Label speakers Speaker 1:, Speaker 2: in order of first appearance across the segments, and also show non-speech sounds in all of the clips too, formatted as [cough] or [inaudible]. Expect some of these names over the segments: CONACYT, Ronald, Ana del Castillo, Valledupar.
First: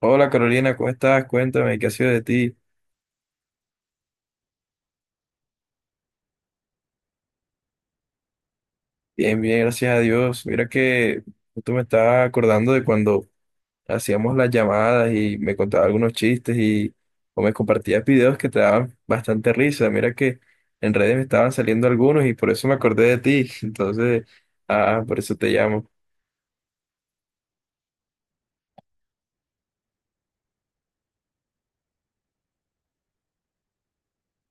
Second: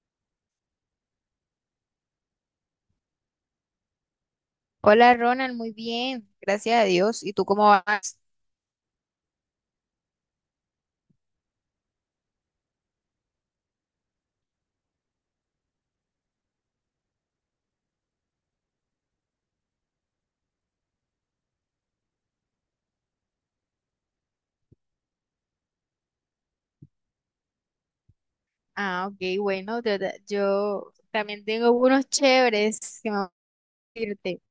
Speaker 1: Hola Carolina, ¿cómo estás? Cuéntame, ¿qué ha sido de ti?
Speaker 2: Hola Ronald, muy bien, gracias a Dios. ¿Y tú cómo vas?
Speaker 1: Bien, bien, gracias a Dios. Mira que tú me estabas acordando de cuando hacíamos las llamadas y me contabas algunos chistes y o me compartías videos que te daban bastante risa. Mira que en redes me estaban saliendo algunos y por eso me acordé de ti. [laughs] Entonces, por eso te llamo.
Speaker 2: Ok, bueno, yo también tengo unos chéveres que me van a decirte.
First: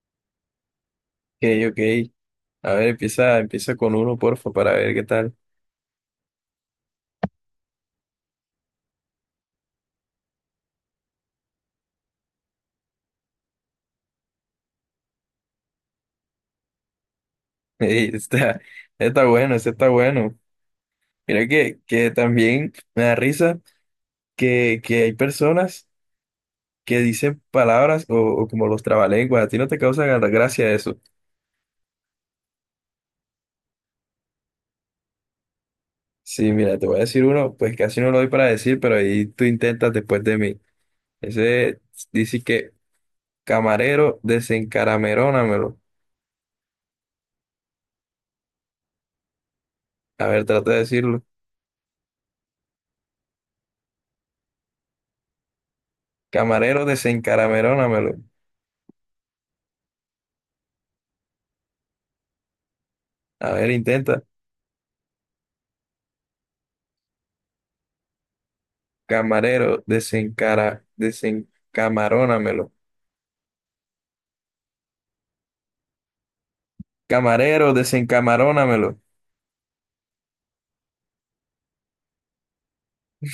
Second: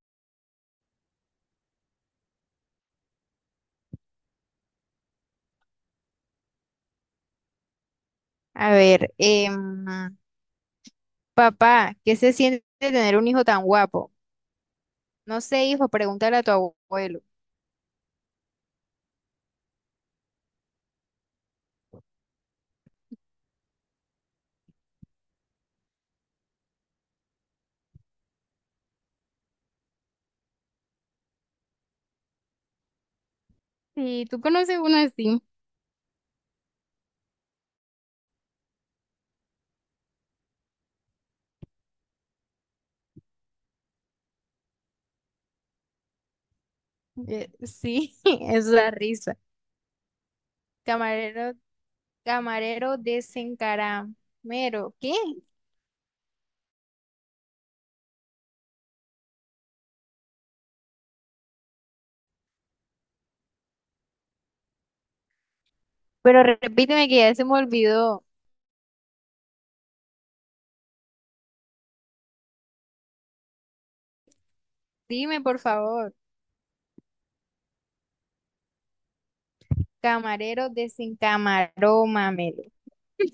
Speaker 1: Ok, ok. A ver, empieza, empieza con uno, porfa, para ver qué tal.
Speaker 2: A ver, papá, ¿qué se siente tener un hijo tan guapo? No sé, hijo, pregúntale a tu abuelo.
Speaker 1: [laughs] Ey, está, está bueno, ese está bueno. Mira que también me da risa que hay personas que dicen palabras o como los trabalenguas, a ti no te causa gracia eso.
Speaker 2: Sí, tú conoces uno así.
Speaker 1: Sí, mira, te voy a decir uno, pues casi no lo doy para decir, pero ahí tú intentas después de mí. Ese dice que camarero desencaramerónamelo.
Speaker 2: Sí, [laughs] es la risa.
Speaker 1: A ver, trata de decirlo.
Speaker 2: Camarero, camarero desencaramero. ¿Qué?
Speaker 1: Camarero desencaramerónamelo. A ver, intenta.
Speaker 2: Pero repíteme que ya se me olvidó.
Speaker 1: Camarero desencamarónamelo.
Speaker 2: Dime, por favor.
Speaker 1: Camarero desencamarónamelo.
Speaker 2: Camarero desencamaró mamelo.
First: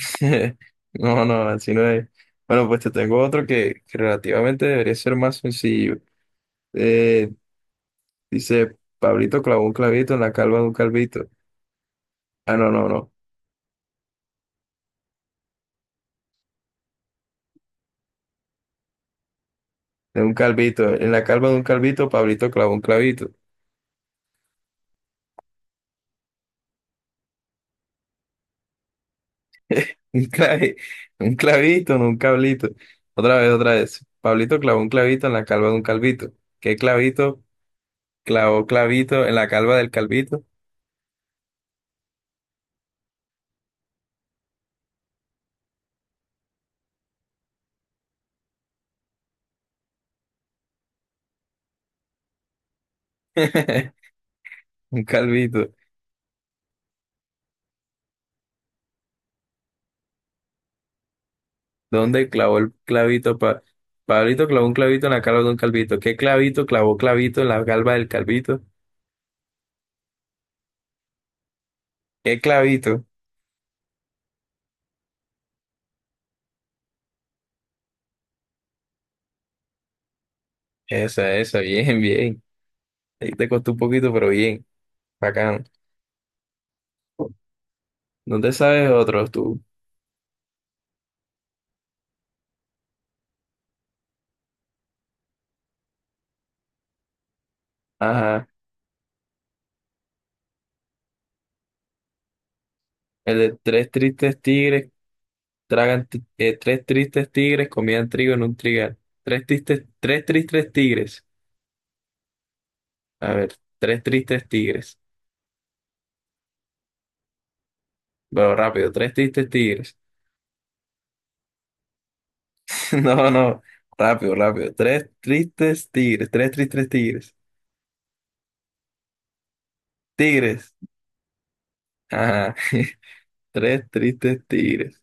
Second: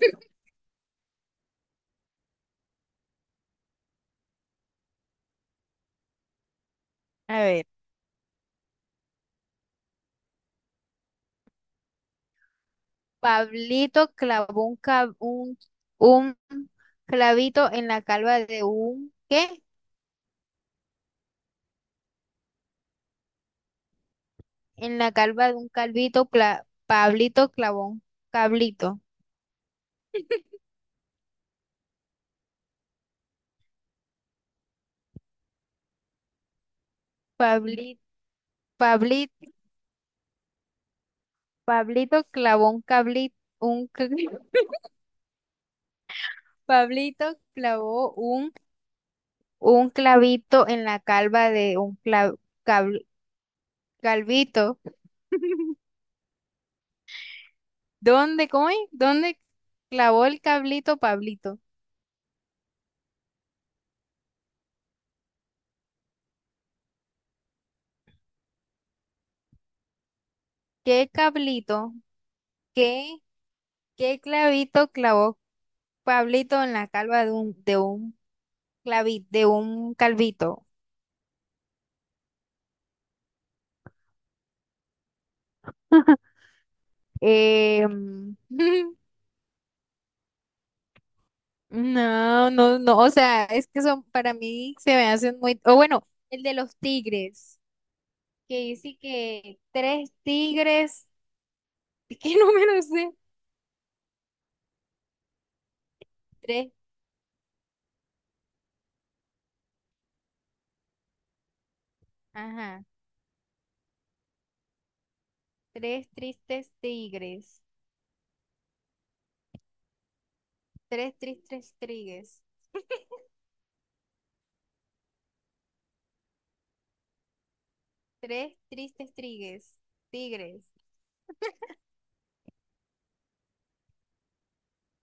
Speaker 1: [laughs] No, no, así no es. Bueno, pues te tengo otro que relativamente debería ser más sencillo. Eh,
Speaker 2: A ver,
Speaker 1: dice, Pablito clavó un clavito en la calva de un calvito. Ah, no, no, no.
Speaker 2: Pablito clavó un, ca- un clavito en la calva de un, ¿qué?
Speaker 1: De un calvito. En la calva de un calvito, Pablito clavó un clavito.
Speaker 2: En la calva de un calvito, Pablito clavó un cablito.
Speaker 1: [laughs] Un clavi- un clavito, no un cablito. Otra vez, otra vez. Pablito clavó un clavito en la calva de un calvito. ¿Qué clavito?
Speaker 2: Pablito,
Speaker 1: Clavó clavito en la
Speaker 2: Pablito,
Speaker 1: calva del calvito.
Speaker 2: Pablito clavó un cablito, [laughs] Pablito clavó un, un clavito en la calva de un cabl-
Speaker 1: [laughs]
Speaker 2: calvito.
Speaker 1: Un calvito.
Speaker 2: [laughs] ¿Dónde, cómo es? ¿Dónde clavó el cablito Pablito?
Speaker 1: ¿Dónde clavó el clavito? Pablito clavó un clavito en la calva de un calvito. ¿Qué clavito clavó clavito en la calva del calvito?
Speaker 2: ¿Qué cablito?
Speaker 1: ¿Qué clavito?
Speaker 2: ¿Qué, ¿qué clavito clavó Pablito en la calva de un de un calvito?
Speaker 1: Esa, bien, bien. Ahí te costó un poquito, pero bien. Bacán.
Speaker 2: Eh, mm,
Speaker 1: No te sabes
Speaker 2: [laughs]
Speaker 1: otros tú.
Speaker 2: no, no, no, o sea, para mí se me hacen muy, o bueno, el de los tigres,
Speaker 1: Ajá.
Speaker 2: que dice que tres tigres, [laughs] ¿qué número es ese?
Speaker 1: El de tres tristes tigres
Speaker 2: Tres,
Speaker 1: tres tristes tigres comían trigo en un trigal. Tres tristes tigres.
Speaker 2: ajá,
Speaker 1: A ver, tres tristes tigres.
Speaker 2: tres tristes tigres,
Speaker 1: Pero rápido, tres tristes tigres.
Speaker 2: tres tristes tigres.
Speaker 1: [laughs] No, no. Rápido, rápido. Tres tristes tigres. Tres tristes tigres.
Speaker 2: Tres tristes tigres, tigres,
Speaker 1: Tigres. Ajá. [laughs] Tres tristes tigres.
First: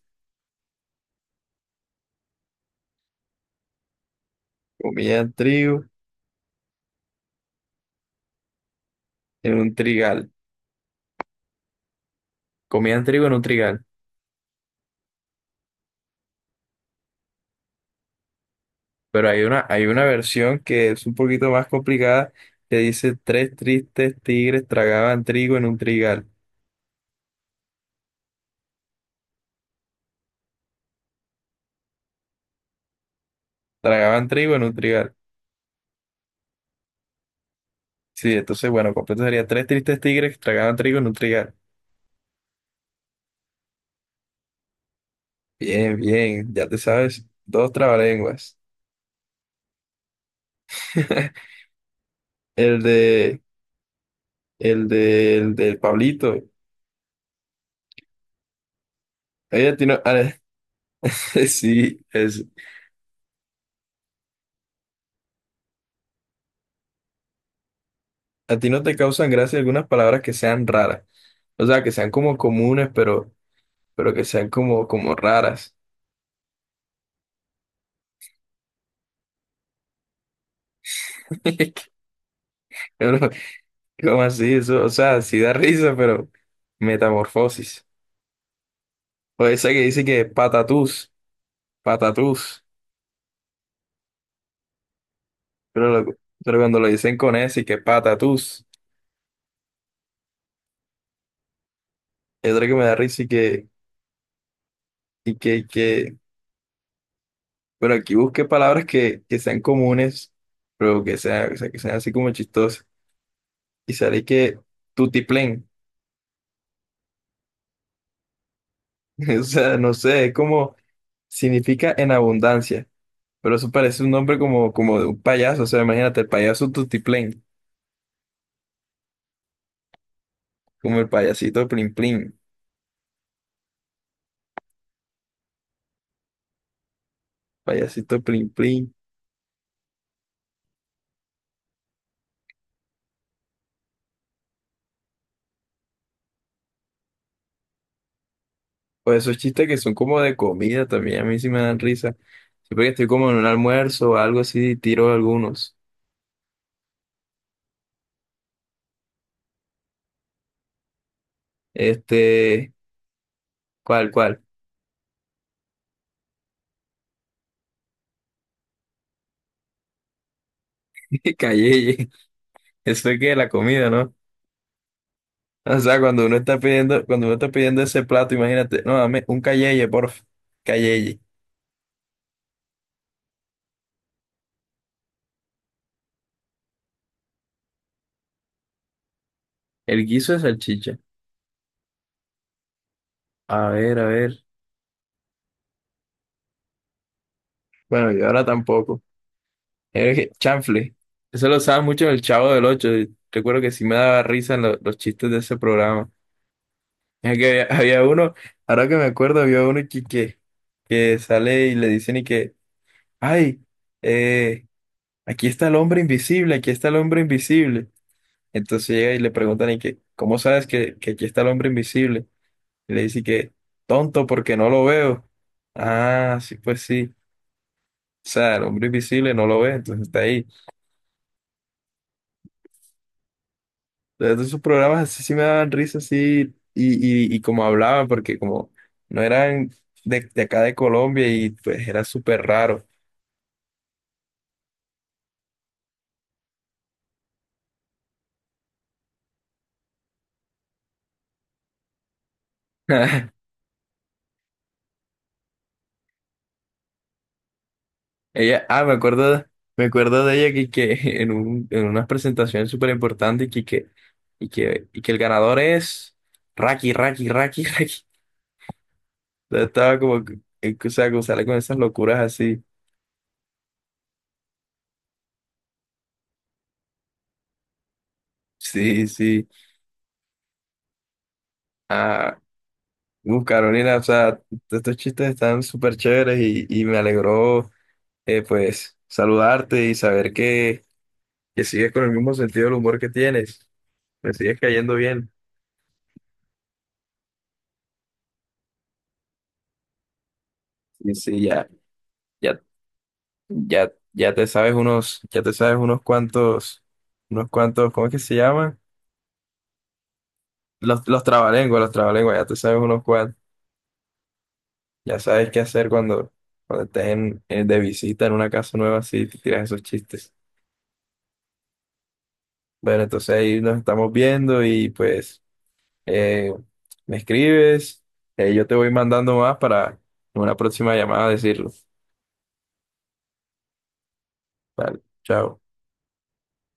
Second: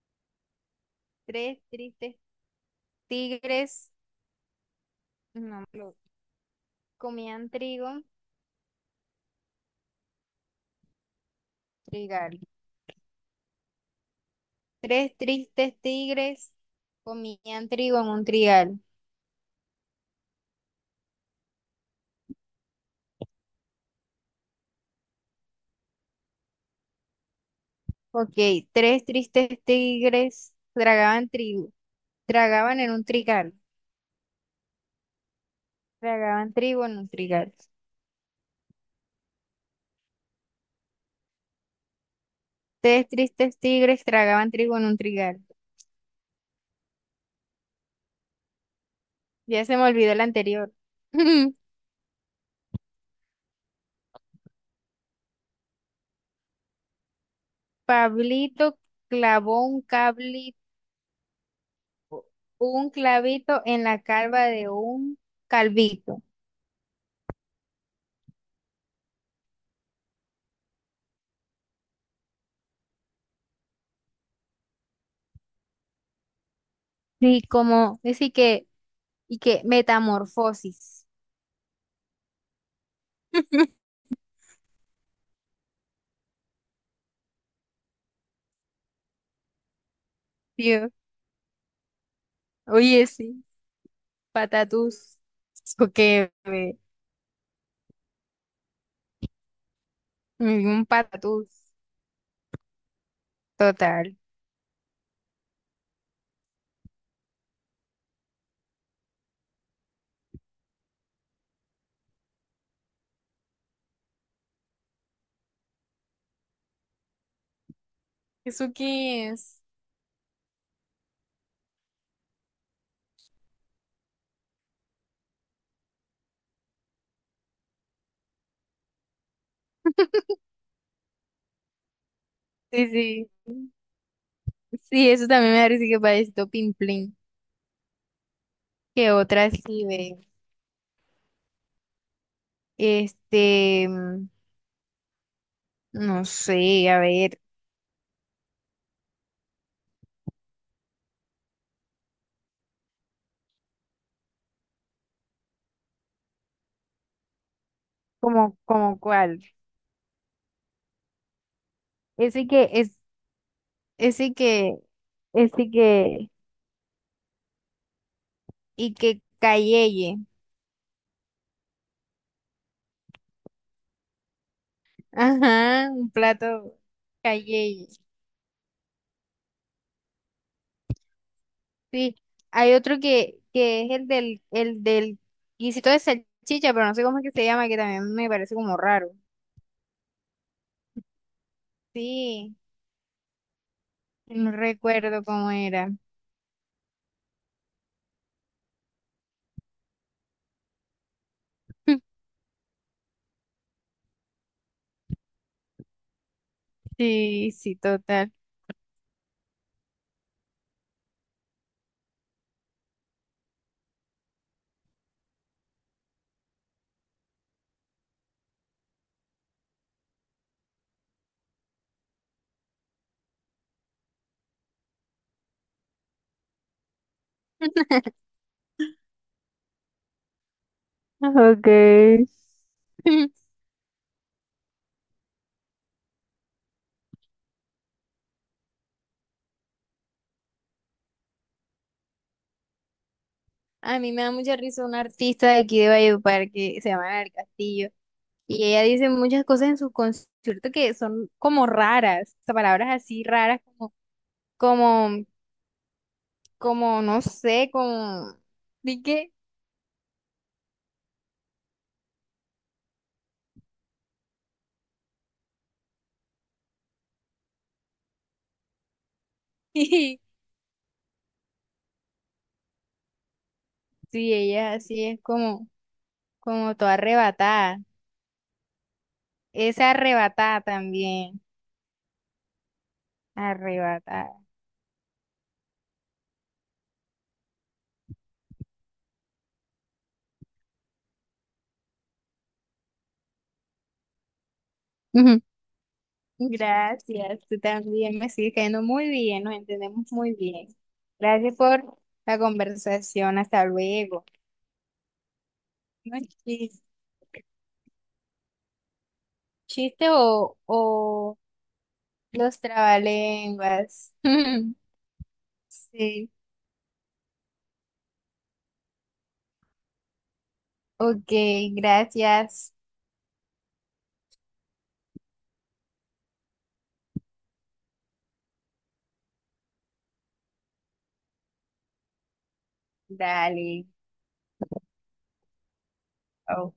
Speaker 2: tres tristes tigres,
Speaker 1: Comían
Speaker 2: no,
Speaker 1: trigo
Speaker 2: lo- comían trigo,
Speaker 1: en un trigal.
Speaker 2: trigal.
Speaker 1: Comían trigo en un trigal.
Speaker 2: Tres tristes tigres comían trigo en un trigal.
Speaker 1: Pero hay una versión que es un poquito más complicada que dice tres tristes tigres tragaban trigo en un trigal.
Speaker 2: Ok, tres tristes tigres tragaban trigo, tragaban en un trigal,
Speaker 1: Tragaban trigo en un trigal.
Speaker 2: tragaban trigo en un trigal.
Speaker 1: Sí, entonces, bueno, completo sería tres tristes tigres tragaban trigo en un trigal.
Speaker 2: Tres tristes tigres tragaban trigo en un trigal.
Speaker 1: Bien, bien. Ya te sabes, dos trabalenguas.
Speaker 2: Ya se me olvidó el anterior.
Speaker 1: [laughs]
Speaker 2: [laughs]
Speaker 1: El de... El de, el del Pablito.
Speaker 2: Pablito clavó
Speaker 1: Oye, a
Speaker 2: un
Speaker 1: ti no, [laughs]
Speaker 2: cable
Speaker 1: sí, es,
Speaker 2: un clavito en la calva de un calvito.
Speaker 1: a ti no te causan gracia algunas palabras que sean raras. O sea, que sean como comunes, pero que sean como, como raras.
Speaker 2: Sí, como, así que, y que metamorfosis.
Speaker 1: [laughs] Uno,
Speaker 2: [laughs]
Speaker 1: ¿cómo así? Eso, o sea, sí da risa, pero metamorfosis. O esa que dice que
Speaker 2: Dios,
Speaker 1: patatús, patatús.
Speaker 2: oye, sí, patatús.
Speaker 1: Pero,
Speaker 2: Eso
Speaker 1: lo-
Speaker 2: que,
Speaker 1: pero
Speaker 2: ve,
Speaker 1: cuando lo dicen con ese y que patatús,
Speaker 2: un patatús.
Speaker 1: es otra que me da risa y que,
Speaker 2: Total.
Speaker 1: y que, que Pero aquí busqué palabras que sean comunes, pero que sean, o sea, que sean así como chistosas. Y sale que tutiplén.
Speaker 2: ¿Eso qué
Speaker 1: [laughs] O
Speaker 2: es?
Speaker 1: sea, no sé, es como significa en abundancia. Pero eso parece un nombre como, como de un payaso. O sea, imagínate, el payaso tutiplén. Como el payasito plin plin.
Speaker 2: Sí, sí. Sí, eso también me parece que parece pimplín.
Speaker 1: Payasito plin plin.
Speaker 2: Que otra sí ve. Este, no sé, a ver,
Speaker 1: O esos chistes que son como de comida también. A mí sí me dan risa. Siempre que estoy como en un almuerzo o algo así, tiro algunos.
Speaker 2: como, como cuál. Ese que
Speaker 1: Este,
Speaker 2: es,
Speaker 1: ¿cuál,
Speaker 2: ese
Speaker 1: cuál?
Speaker 2: que, ese que. Y que cayeye.
Speaker 1: [laughs] Calleye. Eso es que la comida, ¿no? O
Speaker 2: Ajá,
Speaker 1: sea,
Speaker 2: un
Speaker 1: cuando uno está
Speaker 2: plato
Speaker 1: pidiendo, cuando uno está pidiendo
Speaker 2: cayeye.
Speaker 1: ese plato, imagínate, no, dame un calleye, porfa, calleye.
Speaker 2: Sí, hay otro que, el del guisito de salchicha, pero no sé cómo es que se llama, que también me parece como raro.
Speaker 1: El guiso de salchicha.
Speaker 2: Sí,
Speaker 1: A ver, a ver.
Speaker 2: no recuerdo cómo era.
Speaker 1: Bueno, yo ahora tampoco. Chanfle. Eso lo usaba mucho en el
Speaker 2: [laughs]
Speaker 1: Chavo del Ocho. Y recuerdo que sí me daba risa en los chistes de ese programa. Es
Speaker 2: Sí,
Speaker 1: que había,
Speaker 2: sí,
Speaker 1: había
Speaker 2: total.
Speaker 1: uno, ahora que me acuerdo, había uno que sale y le dicen y que, ay, eh, aquí está el hombre invisible, aquí está el hombre invisible. Entonces llega y le preguntan, ¿y que ¿cómo sabes que aquí está el hombre invisible? Y le dice que, tonto, porque no lo veo. Ah, sí, pues sí. O
Speaker 2: [laughs]
Speaker 1: sea, el hombre invisible no lo ve, entonces está ahí.
Speaker 2: Ok. [laughs]
Speaker 1: Entonces esos programas así sí me daban risa, así, y como hablaban, porque como no eran de acá de Colombia y pues era súper raro.
Speaker 2: A mí me da mucha risa una artista de aquí de Valledupar que se llama Ana del Castillo, y ella dice muchas cosas en sus conciertos que son como raras, o sea, palabras así
Speaker 1: [laughs]
Speaker 2: raras, como, como, no sé, como,
Speaker 1: Ella, me
Speaker 2: ¿de
Speaker 1: acuerdo,
Speaker 2: qué?
Speaker 1: me acuerdo de ella que [laughs] en un, en unas presentaciones súper importantes y que el ganador es Raki, Raki, Raki, [laughs] Raki. Entonces estaba
Speaker 2: [laughs]
Speaker 1: como, o sea, como sale con esas locuras así.
Speaker 2: Sí, ella así es como, como toda arrebatada.
Speaker 1: Sí, sí.
Speaker 2: Es arrebatada también,
Speaker 1: Ah, Carolina, o sea,
Speaker 2: arrebatada.
Speaker 1: estos chistes están súper chéveres y me alegró, pues, saludarte y saber que sigues con el mismo sentido del humor que tienes. Me sigues cayendo bien.
Speaker 2: Ujú. Gracias, tú también me sigues cayendo muy bien, nos entendemos muy bien.
Speaker 1: Sí, sí,
Speaker 2: Gracias
Speaker 1: ya.
Speaker 2: por la
Speaker 1: Ya.
Speaker 2: conversación, hasta
Speaker 1: Ya,
Speaker 2: luego.
Speaker 1: ya te sabes unos, ya te sabes
Speaker 2: No es chis-
Speaker 1: unos cuantos, ¿cómo es que se llaman?
Speaker 2: Chiste, o
Speaker 1: Los trabalenguas, ya te
Speaker 2: los
Speaker 1: sabes unos cuantos.
Speaker 2: trabalenguas. [laughs]
Speaker 1: Ya sabes qué hacer
Speaker 2: Sí,
Speaker 1: cuando, cuando estés en, de visita en una casa nueva, así te tiras esos chistes.
Speaker 2: ok, gracias.
Speaker 1: Bueno, entonces ahí nos estamos viendo y pues eh, me escribes, yo te voy mandando más para en una próxima llamada decirlo.
Speaker 2: Dale.
Speaker 1: Vale, chao.
Speaker 2: Chao.